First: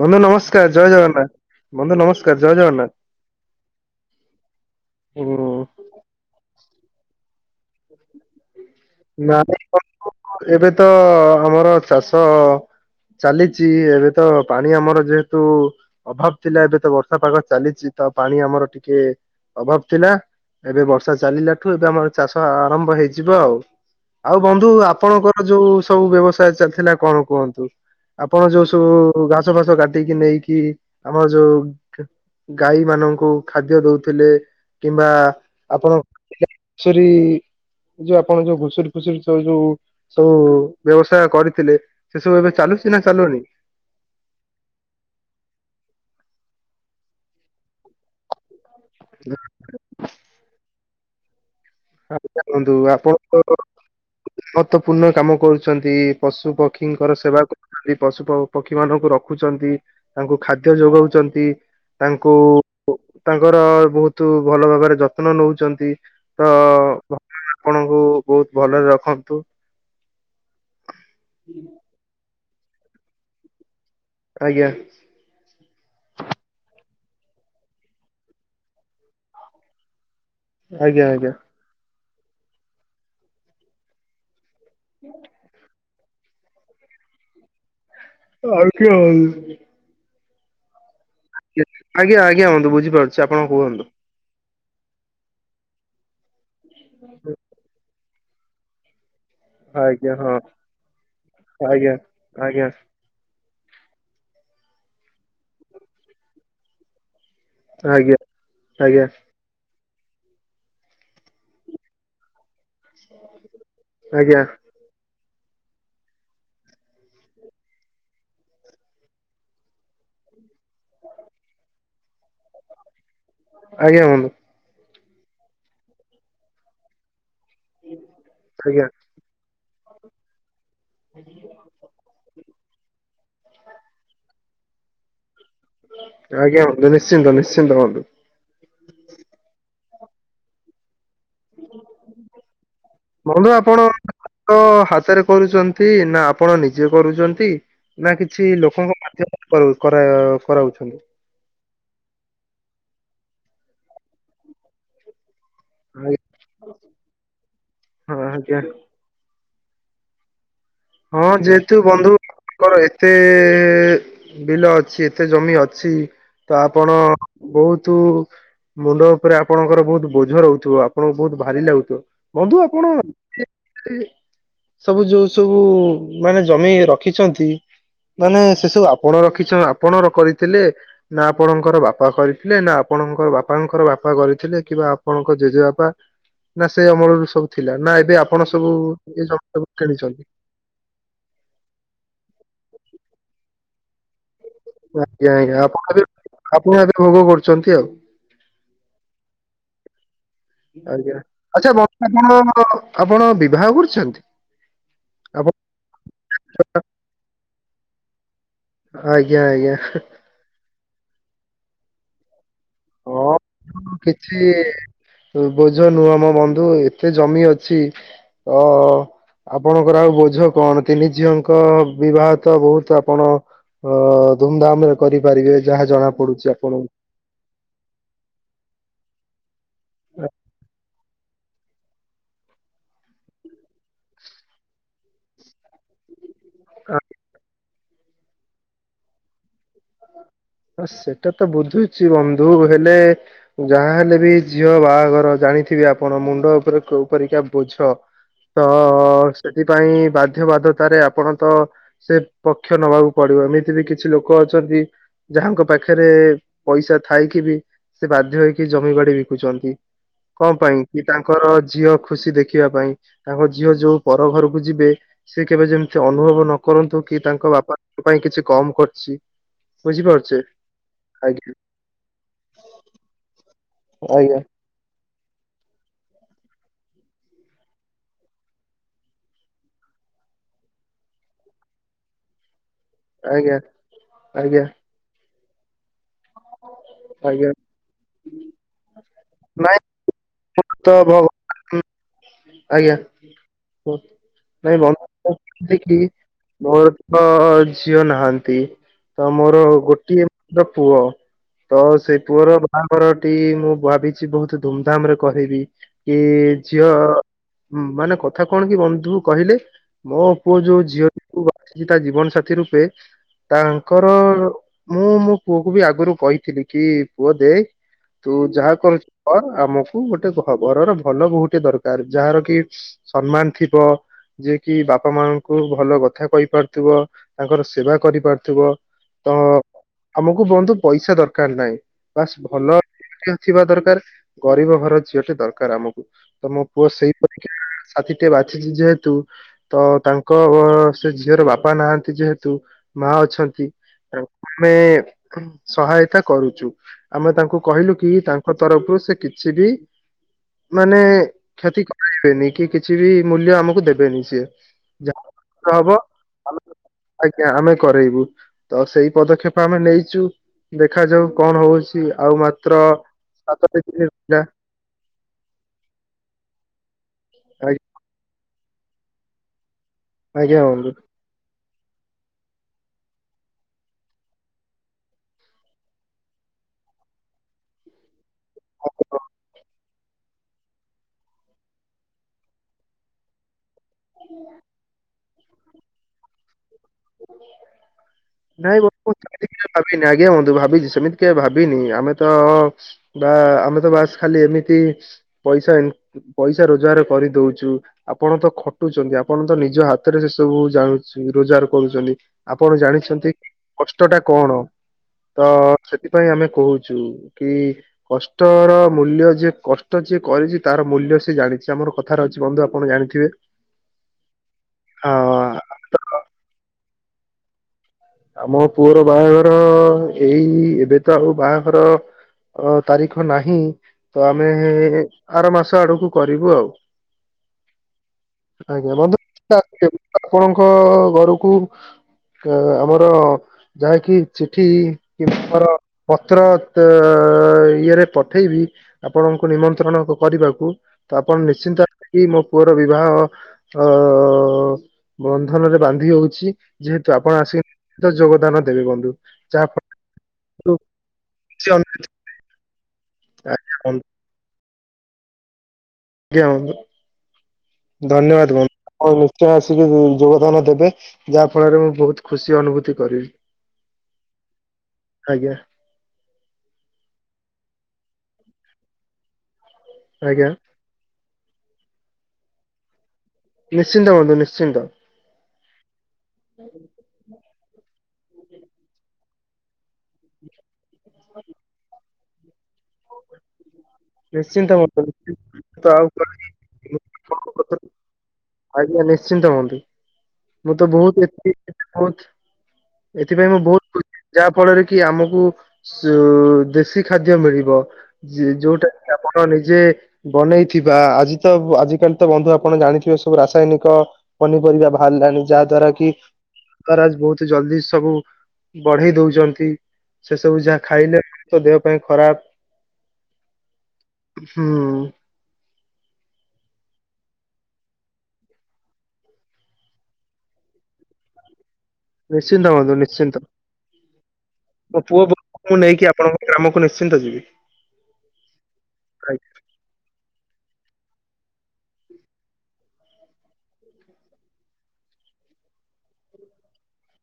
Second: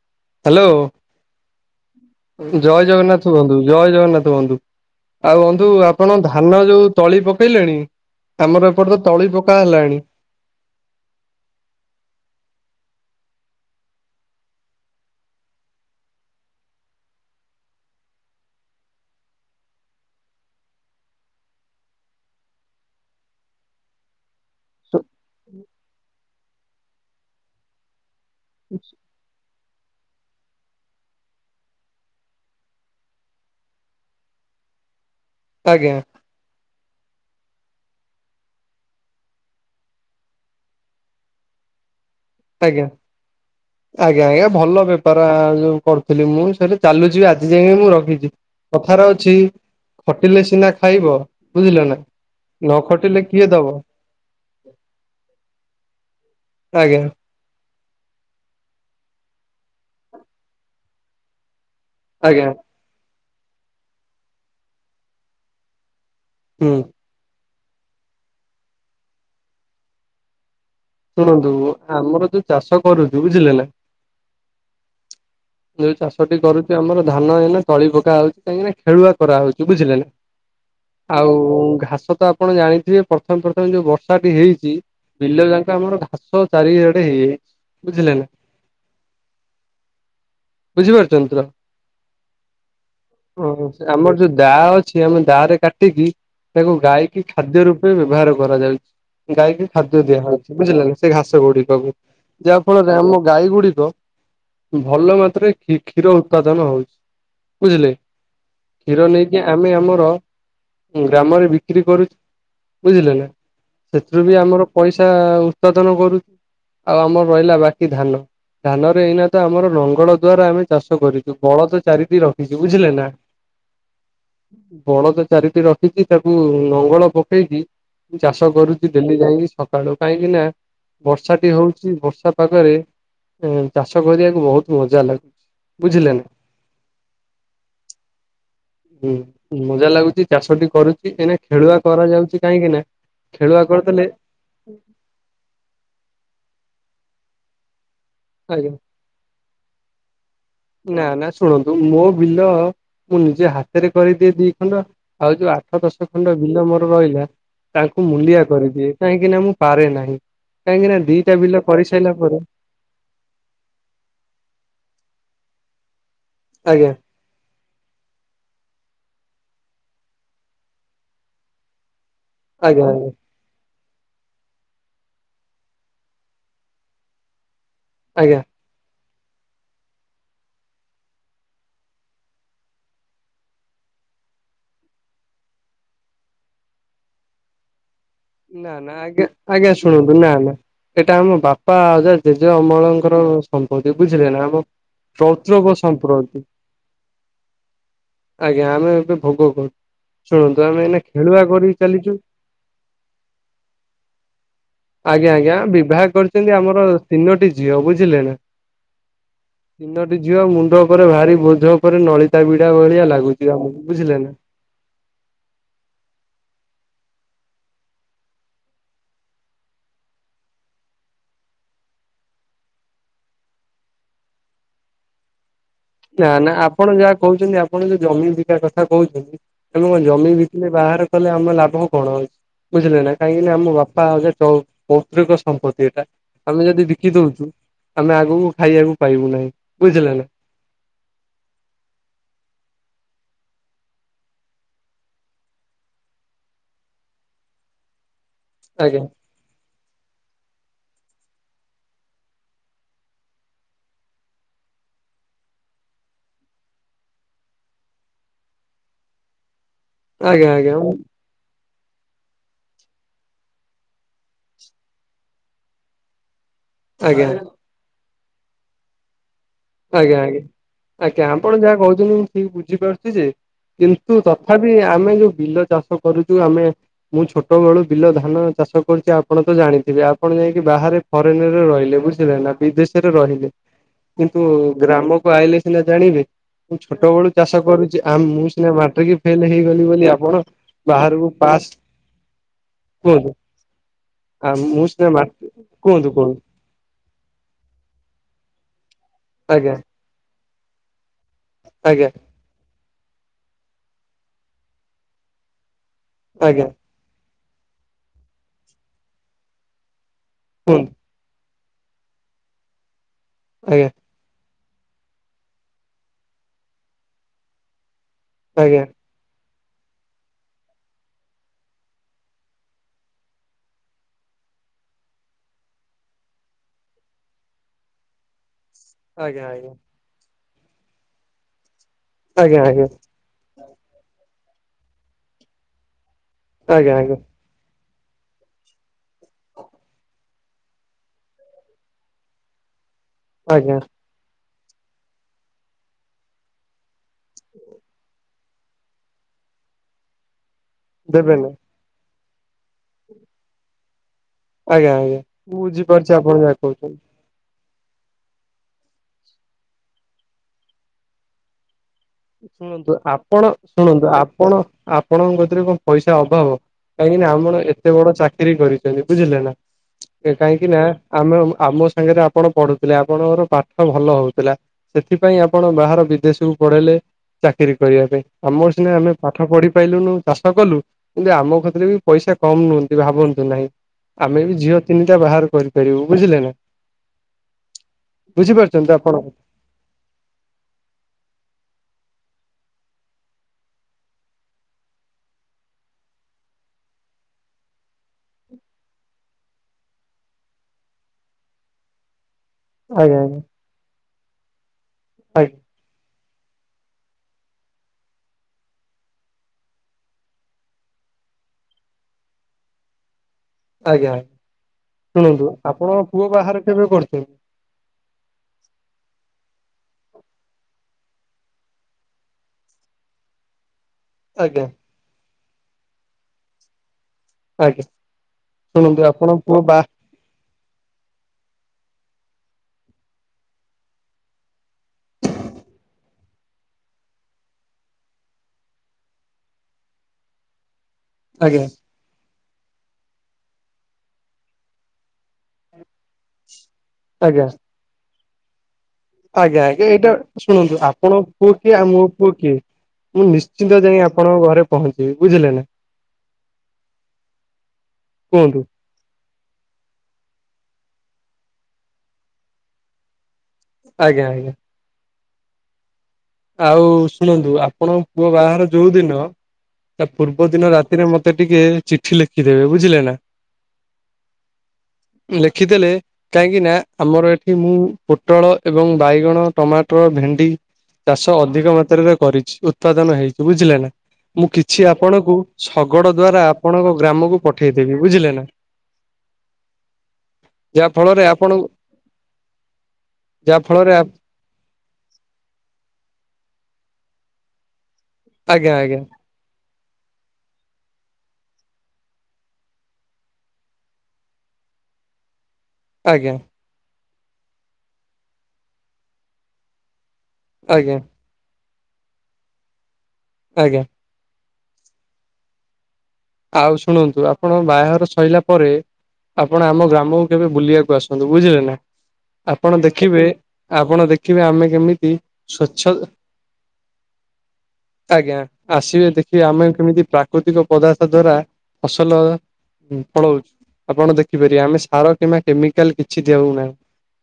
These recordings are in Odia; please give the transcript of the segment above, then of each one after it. ବନ୍ଧୁ ନମସ୍କାର ହ୍ୟାଲୋ ଜୟ ଜଗନ୍ନାଥ। ବନ୍ଧୁ ନମସ୍କାର ଜୟ ଜଗନ୍ନାଥ ବନ୍ଧୁ ଜୟ ଜଗନ୍ନାଥ ବନ୍ଧୁ। ଆଉ ହୁଁ ବନ୍ଧୁ ଆପଣ ଧାନ ଯୋଉ ତଳି ପକେଇଲେଣି ତମର ଏପଟ ତ ତଳି ନା ପକା ହେଲାଣି। ଏବେ ତ ଆମର ଚାଷ ଚାଲିଛି ଏବେ ତ ପାଣି ଆମର ଯେହେତୁ ଅଭାବ ଥିଲା ଏବେ ତ ବର୍ଷା ପାଗ ଚାଲିଚି ତ ପାଣି ଆମର ଟିକେ ଅଭାବ ଥିଲା। ଏବେ ବର୍ଷା ଚାଲିଲାଠୁ ଏବେ ଆମର ଚାଷ ଆରମ୍ଭ ହେଇଯିବ ଆଉ। ଆଉ ବନ୍ଧୁ ଆପଣଙ୍କର ଯୋଉ ସବୁ ବ୍ୟବସାୟ ଚାଲିଥିଲା କଣ କୁହନ୍ତୁ। ଆପଣ ଯୋଉ ସବୁ ଘାସ ଫାସ କାଟିକି ନେଇକି ଆମର ଯୋଉ ଗାଈ ମାନଙ୍କୁ ଖାଦ୍ୟ ଦଉଥିଲେ। କିମ୍ବା ଆଜ୍ଞା ଆପଣ [unintelligible] ଯୋଉ ଆପଣ ଯୋଉ ଘୁ ଘୁସୁରୀ ଫୁସିରି ସବୁ ଯୋଉ ସବୁ ବ୍ୟବସାୟ କରିଥିଲେ ସେ ସବୁ ଏବେ ଆଜ୍ଞା। ଚାଲୁଚି ନା ଚାଲୁନି। ଆଜ୍ଞା ଆଜ୍ଞା ଭଲ ବେପାର ଯୋଉ କରୁଥିଲି ମୁଁ ସେଠା ଚାଲୁଛି ଆଜି ଯାଇକି ମୁଁ ରଖିଚି। କଥା ରେ ଅଛି ଖଟିଲେ ସିନା ଖାଇବ ବୁଝିଲ ନା। ନ ଖଟିଲେ କିଏ ଦବ? ମହତ ପୂର୍ଣ୍ଣ କାମ କରୁଚନ୍ତି ପଶୁ ଆଜ୍ଞା ପକ୍ଷୀଙ୍କର ସେବା କ ଖାଲି ପଶୁ ପକ୍ଷୀ ମାନଙ୍କୁ ରଖୁଛନ୍ତି ତାଙ୍କୁ ଖାଦ୍ୟ ଯୋଗଉଚନ୍ତି। ତାଙ୍କୁ ଆଜ୍ଞା ତାଙ୍କର ବହୁତୁ ଭଲ ଭାବରେ ଯତ୍ନ ନଉଚନ୍ତି। ହୁଁ। ଆପଣଙ୍କୁ ବହୁତ ଭଲରେ ରଖନ୍ତୁ। ଶୁଣନ୍ତୁ ଆମର ଯୋଉ ଚାଷ କରୁଚୁ ବୁଝିଲେ ନା। ଆଜ୍ଞା। [unintelligible] ଯୋଉ ଚାଷଟି କରୁଚି ଆମର ଧାନ ହେଲେ ତଳି ପକା ହଉଚି କାହିଁକିନା ଖେଳୁଆ କରାହଉଚି ବୁଝିଲେ ନା। ଆଜ୍ଞା ଆଜ୍ଞା। ଆଉ ଘାସ ତ ଆପଣ ଜାଣିଥିବେ ପ୍ରଥମେ ପ୍ରଥମେ ଯୋଉ ବର୍ଷାଟି ହେଇଚି। ହୁଁ। ବିଲ ଯାଙ୍କ ଆମର ଘାସ ଚାରିଆଡେ ବୁଝିଲେ ନା। ଆଉ କିଏ ହଲ ଧରିବ। ବୁଝିପାରୁଛନ୍ତି ତ ଆଜ୍ଞା ଆଜ୍ଞା ବନ୍ଧୁ ବୁଝିପାରୁଛି ଆପଣ କୁହନ୍ତୁ ଆମର ଯୋଉ ଦା ଅଛି। କିଛି ଆମେ ଦା ରେ କାଟିକି ତାକୁ ଗଈକି ଖାଦ୍ୟ ରୂପେ ବ୍ୟବହାର କରାଯାଉଛି। ଗାଈକୁ ଖାଦ୍ୟ ଆଜ୍ଞା ଦିଆ ହ। ହଁ। ବୁଝିଲେ ନା ସେ ଘାସ ଆଜ୍ଞା ଗୁଡିକକୁ ଯାହା ଆଜ୍ଞା ଫଳରେ ଆମ ଗାଈ ଗୁଡିକ। ଭଲ ମାତ୍ରାରେ କ୍ଷୀ କ୍ଷୀର ଉତ୍ପାଦନ ହଉ ବୁଝିଲେ ଆଜ୍ଞା କ୍ଷୀର ନେଇ ଆଜ୍ଞା ଆମେ ଆମର ଗ୍ରାମରେ ବିକ୍ରି କରୁ ବୁଝିଲେ ନା ସେଥିରୁ ବି ଆଜ୍ଞା ଆମର ପଇସା ଉତ୍ପାଦନ କରୁ। ଆଉ ଆମର ରହିଲା ବାକି ଧାନ। ଧାନରେ ଏଇନା ତ ଆମର ଲଙ୍ଗଳ ଦ୍ଵାରା ଆମେ ଚାଷ କରିଛୁ ବଳଦ ଚାରିଦି ରଖିଛୁ ବୁଝିଲେ ନା। ଆଜ୍ଞା ବନ୍ଧୁ। ବଳଦ ଚାରିଟି ରଖିଛି ତାକୁ ଲଙ୍ଗଳ ପକେଇକି ଚାଷ ଆଜ୍ଞା କରୁଚି ଡେଲି। ଯାଇଁକି ସକାଳୁ କାହିଁକିନା ବର୍ଷା ଟି ହଉ ବର୍ଷା ପାଗରେ ଏଁ ଚାଷ କରିବାକୁ ବହୁତ ମଜା ଲା ଆଜ୍ଞା ନିଶ୍ଚିନ୍ତ ନିଶ୍ଚିନ୍ତ ହୁଅନ୍ତୁ। ହୁଁ ମଜା ଲାଗୁଚି ଚାଷଟି କରୁ କି ଏଇନେ ଖେଳୁଆ କରାଯାଉଛି କାହିଁକି ନା ଖେଳୁଆ କରିଦେଲେ। କ ହାତରେ କରୁଛନ୍ତି ନା ଆପଣ ନିଜେ କରୁଚନ୍ତି ନା କିଛି ଆଜ୍ଞା ଲୋକଙ୍କ ମାଧ୍ୟମ କ କରା କରାଉଛନ୍ତି। ନା ନା ଶୁଣନ୍ତୁ ମୋ ବିଲ ମୁଁ ନିଜେ ହାତରେ କରିଦିଏ ଦି ଖଣ୍ଡ। ଆଉ ଯୋଉ ଆଠ ଦଶ ଆଜ୍ଞା ଖଣ୍ଡ ବିଲ ମୋର ରହିଲା ତାଙ୍କୁ ହଁ ମୁଲିଆ ଆଜ୍ଞା କରିଦିଏ। କାହିଁକି ନା ମୁଁ ପାରେ ନାହିଁ କାହିଁକି ନା ଦିଟା ବିଲ କରିସାରିଲା ପରେ। ମର ଏତେ ବିଲ ଅଛି ଏତେ ଜମି ଅଛି ତ ଆଜ୍ଞା ଆପଣ। ବହୁତୁ ମୁଣ୍ଡ ଉପରେ ଆପଣଙ୍କର ବହୁତୁ ବୋଝ ରହୁଥିବ ଆପଣଙ୍କୁ ବହୁତ ଭାରି ଲାଗୁଥିବ। ବନ୍ଧୁ ଆଜ୍ଞା ଆପଣ ଆଜ୍ଞା [inaudible] ସବୁ ଯୋଉ ସୁ ସବୁ ମାନେ ଜମି ରଖିଛନ୍ତି ଆଜ୍ଞା ମାନେ ସେ ସବୁ ଆପଣ ରଖିଛ ଆପଣ କରିଥିଲେ। ନା ଆପଣଙ୍କର ବାପା କରିଥିଲେ ନା ଆପଣଙ୍କର ବାପାଙ୍କର ବାପା କରିଥିଲେ କିମ୍ବା ଆପଣଙ୍କ ଜେଜେବାପା। ନା ସେ ଅମଳରୁ ସବୁ ଥିଲା ନା ଏବେ ଆ ନା ନା ଆଜ୍ଞା ଆଜ୍ଞା ଶୁଣନ୍ତୁ ନା ନା। ଏଟା ଆମ ବାପା ଅଜା ଜେଜେ ଅମଳଙ୍କର ସମ୍ପତ୍ତି ବୁଝିଲେ ନା ଆମ। ଆଜ୍ଞା ଆଜ୍ଞା ପୈତୃକ ଆପଣ ଏ ସମ୍ପତ୍ତି ଆପଣ ଏବେ ଭୋଗ କରୁଛନ୍ତି ଆଉ। ଆଜ୍ଞା ଆମେ ଏବେ ଭୋଗ କରୁଛୁ ଶୁଣନ୍ତୁ ଆମେ ଏଇନେ ଆଜ୍ଞା ଖେଳୁଆ ଆଚ୍ଛା କରି ବନ୍ଧୁ, ଚାଲିଛୁ। ଆପଣ ଆପଣ ବିବାହ କରୁଛନ୍ତି। ଆଜ୍ଞା ଆଜ୍ଞା ଆପଣ ବିବାହ କରିଚନ୍ତି ଆମର ତିନୋଟି ଝିଅ ବୁଝିଲେ ନା। ଆଜ୍ଞା- ଆଜ୍ଞା। ତିନୋଟି ଝିଅ ମୁଣ୍ଡ ଉପରେ ଭାରି ବୋଝ ଉପରେ ନଳିତା ବିଡା ଭଳିଆ ଲାଗୁଚି ଆମକୁ ବୁଝିଲେ ନା। କିଏ? ବୋଝ ନୁହଁ ମୋ ବନ୍ଧୁ ଏତେ ଜମି ଅଛି ଅ ଆପଣଙ୍କର ଆଉ ବୋଝ କଣ ତିନି ଝିଅଙ୍କ ବିବାହ ତ ବହୁତ୍ ଆପଣ ଅ -ଧୁମ୍ ଧାମ୍ ରେ କରିପାରିବେ ଯାହା ଜଣା ନା ନା ପଡୁଚି ଆପଣଙ୍କୁ ଆପଣ ଯାହା କହୁଚନ୍ତି ଆପ୍ ଆପଣ ଯଉ ଜମି ବିକା କଥା କହୁଚନ୍ତି ତେଣୁ ଜମି ବିକିଲେ ବାହାଘର କଲେ ଆମ ଲାଭ କଣ। ବୁଝିଲେ ନା କାହିଁକି ନା ଆମ ବାପା, ଅଜା ଚ-ପୌତ୍ରିକ ସମ୍ପତ୍ତି ଏଟା। ଆମେ ଯଦି ବିକି ଦଉଚୁ ଆମେ ଆଗକୁ ଖାଇବାକୁ ପାଇବୁ ନାହିଁ ବୁଝିଲେ ନା। ହଁ ସେଟା ତ ବୁଝୁଚି ବନ୍ଧୁ ହେଲେ ଯାହା ହେଲେ ବି ଝିଅ ବାହାଘର ଜାଣିଥିବେ ଆପଣ ମୁଣ୍ଡ ଉପରେ କଉ ପରିକା ବୋଝ। [inaudible] ତ-ସେଥିପାଇଁ ବାଧ୍ୟ ବାଧ୍ୟତାରେ ଆପଣ ତ ସେ ପକ୍ଷ ନବାକୁ ପଡ଼ିବ ଏମିତି ବି କିଛି ଲୋକ ଅଛ ଯଦି ଯାହାଙ୍କ ପାଖରେ ପଇସା ଥାଇକି ବି ସେ ବାଧ୍ୟ ହେଇକି ଜମି ବାଡ଼ି ବିକୁଚନ୍ତି ଆଜ୍ଞା କଣ ଆଜ୍ଞା ପାଇଁ କି ତାଙ୍କ ତାଙ୍କର ଝିଅ ଖୁସି ଦେଖିବା ପାଇଁ ତାଙ୍କ ଝିଅ ଯଉ ପର ଘରକୁ ଯିବେ ସେ କେବେ ଯେମିତି ଅନୁଭବ ନ କରନ୍ତୁ କି ଆଜ୍ଞା ତାଙ୍କ ବାପାଙ୍କ ପାଇଁ କିଛି କମ୍ କରିଚି। ଆଜ୍ଞା- ଆଜ୍ଞା-ଆଜ୍ଞା ଆଜ୍ଞା ଆପଣ ଯାହା କହୁଚନ୍ତି ମୁଁ ଠିକ୍ ବୁଝିପାରୁଚି ଯେ କିନ୍ତୁ ଆଜ୍ଞା ତଥାପି ବି ଆମେ ଯଉ ବିଲ ଚାଷ କରୁଚୁ ଆମେ ମୁଁ ଛୋଟବେଳୁ ବିଲ ଧାନ ଚାଷ କରୁଚି ଆପଣ ତ ଜାଣିଥିବେ ଆପଣ ଯାଇକି ବାହାରେ ଫରେନ୍ ରେ ରହିଲେ ବୁଝିଲେ ନା ବିଦେଶରେ ରହିଲେ। ଆଜ୍ଞା ତୁ ଆଜ୍ଞା ଗ୍ରାମକୁ ଆଇଲେ ସିନା ଜାଣିବେ ମୁଁ ଛୋଟ ବେଳୁ ଆଜ୍ଞା ଚାଷ କରୁଚି ଆଁ- ମୁଁ ସିନା ମାଟ୍ରିକି ଫେଲ୍ ନାଇଁ ହେଇଗଲି ବୋଲି ଆପଣ ତ ଭଗ ବାହାରକୁ ପାସ୍ ଆଜ୍ଞା କୁହନ୍ତୁ ହୁଁ। ନାଇଁ ଆ-ମୁଁ ବନ୍ଧୁ ସିନା ମା କହୁଥିଲି କି -କୁହନ୍ତୁ - କୁହନ୍ତୁ ମୋର ତ ଝିଅ ନାହାନ୍ତି ତ ମୋର ଆଜ୍ଞା ଗୋଟିଏ ତ ପୁଅ ତ ଆଜ୍ଞା ସେଇ ପୁଅର ବାହାଘରଟି ମୁଁ ଭାବିଚି ବହୁତ୍ ଧୁମଧାମ୍ ରେ କହିବି କି ଆଜ୍ଞା ଝିଅ ହୁଁ ମାନେ କଥା କଣ କି ବନ୍ଧୁ କହିଲେ ମୋ ପୁଅ ଯଉ କୁହନ୍ତୁ ଝିଅ ବାଛିଚି ତା ଜୀବନ ସାଥୀ ରୂପେ ଆଜ୍ଞା ତାଙ୍କର ମୁଁ ମୋ ପୁଅକୁ ବି ଆଗୁରୁ କହିଥିଲି କି ପୁଅ ଦେଖ୍ ତୁ ଯାହା ଆଜ୍ଞା କରୁଚୁ କର୍ ଆମକୁ ଗୋଟେ ଭ-ଘରର ଭଲ ବହୂ ଟିଏ ଥିବ ଦରକାର୍ ଯାହାର କି ସମ୍ମାନ ଥିବ ଯିଏ କି ବାପା ମାଙ୍କୁ ଭଲ କଥା କହି ପାରୁଥିବ ତାଙ୍କର ସେବା କରିପାରୁଥିବ ତ ଆଜ୍ଞା- ଆଜ୍ଞା। ଆମକୁ ବନ୍ଧୁ ପଇସା ଦରକାର ନାହିଁ ବାସ୍ ଆଜ୍ଞା ଭଲ ଆଜ୍ଞା ଝିଅ ଟିଏ ଥିବା ଦରକାର୍ ଗରିବ ଘର ଝିଅଟେ ଦରକାର୍ ଆମକୁ ତ ମୋ ପୁଅ ଆଜ୍ଞା ଆଜ୍ଞା ସେଇ ଆଜ୍ଞା ସାଥୀଟେ ବାଛିଚି ଯେହେତୁ ତ ତାଙ୍କ ଘ- ସେ ଝିଅର ବାପା ନାହାନ୍ତି ଯେହେତୁ ମା ଅଛନ୍ତି ଆଜ୍ଞା ଆମେ ସହାୟତା କରୁଚୁ। ଆମେ ତାଙ୍କୁ କହିଲୁ କି ତାଙ୍କ ତରଫ୍ ରୁ ସେ କିଛି ବି ମାନେ ଦେବେନି କ୍ଷତି କରାଇବେନି କି କିଛି ବି ମୂଲ୍ୟ ଆମକୁ ଦେବେନି ସିଏ। ଆଜ୍ଞା-ଆଜ୍ଞା ଯାହା ମୁଁ ହବ ବୁଝିପାରୁଚି ଆପଣ ଯାହା କହୁଚନ୍ତି। ଆଜ୍ଞା ଆମେ କରେଇବୁ ତ ସେଇ ପଦକ୍ଷେପ ଆମେ ନେଇଚୁ ଦେଖାଯାଉ କଣ ହଉଚି। ଶୁଣନ୍ତୁ ଆପଣ ଶୁଣନ୍ତୁ ରହିଲା ଆପଣ ଆପ ଆପଣଙ୍କ କତିରେ କଣ ପଇସା ଅଭାବ କାହିଁକି ନା ଆପଣ ଆଜ୍ଞା ଏତେ ବଡ଼ ଚାକ ଚାକିରୀ କରିଛନ୍ତି ବୁଝିଲେ ନା ଆଜ୍ଞା କାହିଁକି ନା ବନ୍ଧୁ। ଆମେ ଆମ ଆମ ସାଙ୍ଗରେ ଆପଣ ପଢୁଥିଲେ ଆପଣଙ୍କର ପାଠ ଭଲ ହଉଥିଲା। ସେଥିପାଇଁ ଆପଣ ବାହାର ବିଦେଶକୁ ପଳେଇଲେ ଚାକିରୀ କରିବା ପାଇଁ ଆମର ସିନା ଆମେ ପାଠ ପଢ଼ି ପାଇଲୁନୁ ଚାଷ କଲୁ। କିନ୍ତୁ ଆମ କତିରେ ବି ପଇସା କମ ନୁହନ୍ତି ଭାବନ୍ତୁ ନାହିଁ। ଆମେ ବି ଝିଅ ତିନିଟା ବାହାଘର କରିପାରିବୁ ବୁଝିଲେ ନା। ନାଇଁ ବ ବୁଝିପାରୁଛନ୍ତି ଆପଣ [unintelligible] ଭାବିନି ଆଜ୍ଞା ବନ୍ଧୁ ଭାବିଛି ସେମିତି କେବେ ଭାବିନି ଆମେ ତ ବା ଆମେ ତ ବାସ୍ ଖାଲି ଏମିତି ପଇସା ଇନ୍ ପଇସା ରୋଜଗାର କରିଦଉଛୁ। ଆପଣ ତ ଖଟୁଛନ୍ତି ଆପଣ ତ ନିଜ ହାତରେ ସେ ସବୁ ଜାଣୁଚି ରୋଜଗାର କରୁଛନ୍ତି ଆପଣ ଆଜ୍ଞା ଜାଣିଛନ୍ତି ଆଜ୍ଞା କଷ୍ଟ ଟା କଣ ତ ଆଜ୍ଞା ସେଥି ପାଇଁ ଆମେ କହୁଛୁ କି କଷ୍ଟର ମୂଲ୍ୟ ଯିଏ କଷ୍ଟ ଯିଏ କରିଛି ତାର ମୂଲ୍ୟ ସେ ଜାଣିଛି ଆମର କ କଥାରେ ଅଛି ବନ୍ଧୁ ଆପଣ ଜାଣିଥିବେ ଆଜ୍ଞା ଆ କୁହନ୍ତୁ ଆପଣ ପୁଅ ବାହାଘର କେବେ କରଛନ୍ତି? ଆମ ପୁଅର ବାହାଘର ଏଇ ଏବେ ତ ଆଉ ବାହାଘର ଅ ତାରିଖ ନାହିଁ ତ ଆମେ ଆଜ୍ଞା ଆର ମାସ ଆଡକୁ କରିବୁ ଆଉ। ଆଜ୍ଞା ଆଜ୍ଞା ଶୁଣନ୍ତୁ ବନ୍ଧୁ ଆପଣ ପୁଅ ବା [inaudible] ଆପଣଙ୍କ ଘରକୁ କ ଆମର ଯାହାକି ଚିଠି [inaudible] ପତ୍ର ତ ଇଏରେ ପଠେଇବି ଆପଣଙ୍କୁ ନିମନ୍ତ୍ରଣ କରିବାକୁ ତ ଆପଣ ଆଜ୍ଞା ନିଶ୍ଚିନ୍ତ କି ମୋ ପୁଅର ବିବାହ ଅ ବନ୍ଧନରେ ବାନ୍ଧି ହଉ ଚି ଯେହେତୁ ଆପଣ ଆଜ୍ଞା ଆସିକି [inaudible] ଯୋଗଦାନ ଦେବେ ବନ୍ଧୁ। ଆଜ୍ଞା ଯାହା ଆଜ୍ଞା ଏଇଟା ଫଳରେ ଶୁଣନ୍ତୁ ଆପଣଙ୍କ ପୁଅ କିଏ ଆଜ୍ଞା ଆଉ ମୋ ପୁଅ କିଏ? ମୁଁ ନିଶ୍ଚିନ୍ତ ଯାଇଁ ବନ୍ଧୁ ଆପଣଙ୍କ ଘରେ ପହଞ୍ଚିବି ବୁଝିଲେ ନା। ଆଜ୍ଞା ବନ୍ଧୁ ଧନ୍ୟବାଦ କୁହନ୍ତୁ ବନ୍ ଆଉ ନିଶ୍ଚୟ ଆସିକି ଯୋଗଦାନ ଦେବେ ଯାହା ଫଳରେ ମୁଁ ବହୁତ ଖୁସି ଅନୁଭୂତି କରିବି। ଆଜ୍ଞା ଆଜ୍ଞ। ଆଜ୍ଞା। ଆଉ ଶୁଣନ୍ତୁ ଆପଣଙ୍କ ପୁଅ ବାହାଘର ଯୋଉ ଦିନ ତା ଆଜ୍ଞା ପୂର୍ବ ଦିନ ରା ତିରେ ମତେ ଟିକେ ଚିଠି ଲେଖିଦେବେ ବୁଝିଲ ନା। ନିଶ୍ଚିନ୍ତ ବନ୍ଧୁ ନିଶ୍ଚିନ୍ତ। ଲେଖିଦେଲେ କାହିଁକି ନା ଆମର ଏଠି ମୁଁ ପୋଟଳ ଏବଂ ବାଇଗଣ, ଟମାଟର ଭେଣ୍ଡି ଚାଷ ଅଧିକ ମାତ୍ରାରେ କରିଛି ଉତ୍ପାଦନ ହେଇଛି ବୁଝିଲେ ନା। ମୁଁ ନିଶ୍ଚିନ୍ତ କିଛି ବନ୍ଧୁ ଆପଣଙ୍କୁ ନିଶ୍ଚିନ୍ତ ଆଉ ଶଗଡ଼ କଣ? ଦ୍ଵାରା ଆପଣଙ୍କ ଗ୍ରାମକୁ ପଠେଇଦେବି ବୁଝିଲେ ନା। ଆଜ୍ଞା ନିଶ୍ଚିନ୍ତ ବନ୍ଧୁ ମୁଁ ତ ଯାହା ଫଳରେ ବହୁତ ଆପଣ [unintelligible] ବହୁତ୍। ଯାହା ଫଳରେ ଆପ ଯାହା ଫଳରେ କି ଆମକୁ ଶୁ ଦେଶୀ ଖାଦ୍ୟ ମିଳିବ ଯ ଆଜ୍ଞା ଯୋଉଟା ଆଜ୍ଞା କି ଆପଣ ନିଜେ ବନେଇଥିବା ଆଜି ତ ଆଜିକାଲି ତ ବନ୍ଧୁ ଆପଣ ଜାଣିଥିବେ ସବୁ ରାସାୟନିକ ପନିପରିବା ବାହାରିଲାଣି ଯାହା ଦ୍ଵାରା କି ଆଜ୍ଞା ସରକାର ବହୁତ୍ ଜଲଦି ସବୁ ବଢେଇ ଦଉଛନ୍ତି। ସେ ସବୁ ଯାହା ଆଜ୍ଞା ଖାଇଲେ ତ ଦେହ ପାଇଁ ଖରାପ୍। ଆଜ୍ଞା। ହୁଁ। ଆଉ ଶୁଣନ୍ତୁ ଆପଣ ଙ୍କ ବାହାଘର ସଇଲା ପରେ ଆପଣ ଆମ ଗ୍ରାମକୁ କେବେ ବୁଲିବାକୁ ଆସନ୍ତୁ। ବୁଝିଲେ ନା। ନିଶ୍ଚିନ୍ତ ଆପଣ ବନ୍ଧୁ ଦେଖିବେ ନିଶ୍ଚିନ୍ତ। ଆପଣ ଦେଖିବେ ଆମେ ମୋ କେମିତି ପୁଅ ବୋହୂକୁ ମୁଁ ସ୍ଵଚ୍ଛ ନେଇକି ଆପଣଙ୍କ ଗ୍ରାମକୁ ନିଶ୍ଚିନ୍ତ ଯିବି। ଆଜ୍ଞା। ଆସିବେ ଦେଖିବେ ଆଜ୍ଞା ଆମେ କେମିତି ପ୍ରାକୃତିକ ପଦାର୍ଥ ଦ୍ଵାରା ଫସଲ ପଳଉଚୁ। ଆପଣ ଦେଖିପାରିବେ। ଆମେ ସାର କିମ୍ବା କେମିକାଲ୍ କିଛି ଦଉନାହୁଁ।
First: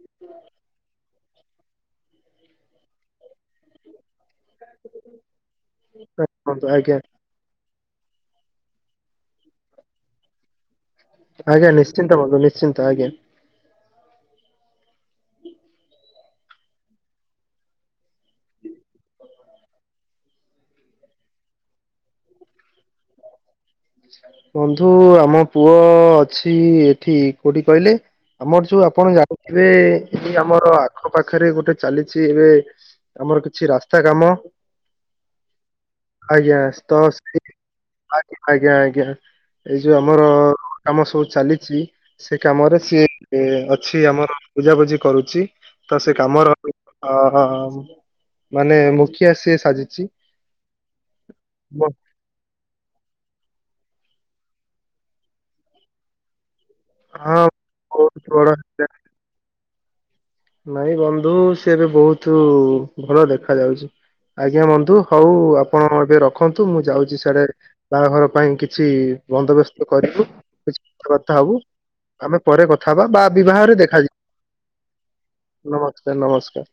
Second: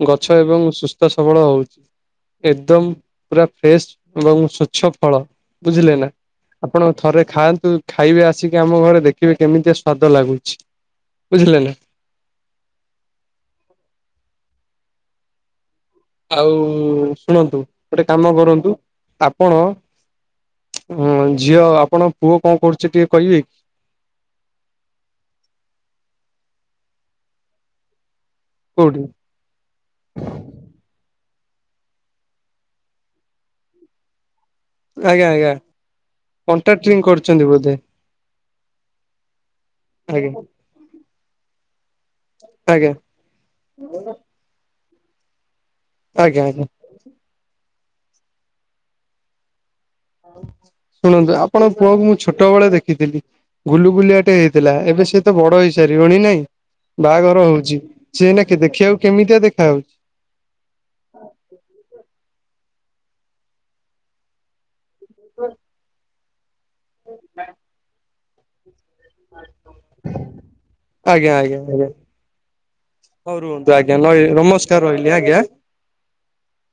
ଗଛ ଏବଂ ସୁସ୍ ସୁସ୍ଥ ସବଳ ହଉଚି। ଏକଦମ୍ ପୁରା ଫ୍ରେଶ୍ ଏବଂ ସ୍ବଚ୍ଛ ଫଳ। ବୁଝିଲେ ନା? ବନ୍ଧୁ ଆପଣ ଆଜ୍ଞା ଥରେ ଖାଆନ୍ତୁ, ଖାଇବେ ଆ ଆସିକି ଆମ ଘରେ ଦେଖିବେ କେମିତିଆ ସ୍ଵାଦ ଲାଗୁଛି। ବୁଝିଲେ ଆଜ୍ଞା ନା। ନିଶ୍ଚିନ୍ତ ଭାବେ ନିଶ୍ଚିନ୍ତ ଆଜ୍ଞା। ଆଉ ଶୁଣନ୍ତୁ ଗୋଟେ କାମ କରନ୍ତୁ ଆପଣ ଉଁ ଝିଅ ଆପଣ ଙ୍କ ପୁଅ କଣ କରୁଚି ଟିକେ କହିବେ। ବନ୍ଧୁ ଆମ ପୁଅ ଅଛି ଏଠି କୋଉଠି କହିଲେ ଆମର ଯୋଉ କୋଉଠି ଆପଣ ଜାଣିଥିବେ ଏଇ ଆମର ଆଖ ପାଖରେ ଗୋଟେ ଚାଲିଛି ଏବେ ଆମର କିଛି ରାସ୍ତା କାମ। ଆଜ୍ଞା ଆଜ୍ଞା ଆଜ୍ଞା କଣ୍ଟ୍ରାକ୍ଟିଂ ତ। କରୁଛନ୍ତି [unintelligible] ବୋଧେ ଆଜ୍ଞା ଆଜ୍ଞା। ଏଇ ଯୋଉ ଆମର ଆଜ୍ଞା। କାମ ସବୁ ଚାଲିଚି ସେ କାମରେ ଆଜ୍ଞା ସିଏ ଅଛି ଆମର ବୁଝାବୁଝି କରୁଚି। ତ ସେ ଆଜ୍ଞା କାମର ଆଜ୍ଞା ଅ ମାନେ ମୁଖିଆ ସିଏ ସାଜିଚି। ଶୁଣନ୍ତୁ ଆପଣଙ୍କ ପୁଅକୁ ମୁଁ ଛୋଟ ବେଳେ ଦେଖିଥିଲି ଗୁଲୁଗୁଲିଆଟେ ହେଇଥିଲା। ଏବେ ସେ ତ ବଡ ହେଇସାରିବଣି ନାଇଁ। ହଁ ବାହାଘର ହଉଚି। ବହୁତ ସିଏ ଏଇନା ବଡ ହେଲାଣି। ଦେଖିବାକୁ କେମିତିଆ ଦେଖା ଯାଉଚି? ନାଇଁ ବନ୍ଧୁ ସିଏ ଏବେ ବହୁତୁ ଭଲ ଦେଖା ଯାଉଚି। ଆଜ୍ଞା ବନ୍ଧୁ ହଉ ଆପଣ ଏବେ ରଖନ୍ତୁ। ମୁଁ ଯାଉଚି ସିଆଡେ ବାହାଘର ପାଇଁ କିଛି ବନ୍ଦୋବ୍ୟସ୍ତ କରିବୁ। କିଛି ଆଜ୍ଞା କଥାବାର୍ତ୍ତା ଆଜ୍ଞା ହବୁ। ଆଜ୍ଞା ଆମେ ପରେ କଥା ହବା, ବା ହଉ ରୁହନ୍ତୁ ବିବାହରେ ଆଜ୍ଞା ଦେଖାଯି ନମସ୍କାର ରହିଲି ଆଜ୍ଞା। ନମସ୍କାର ନମସ୍କାର।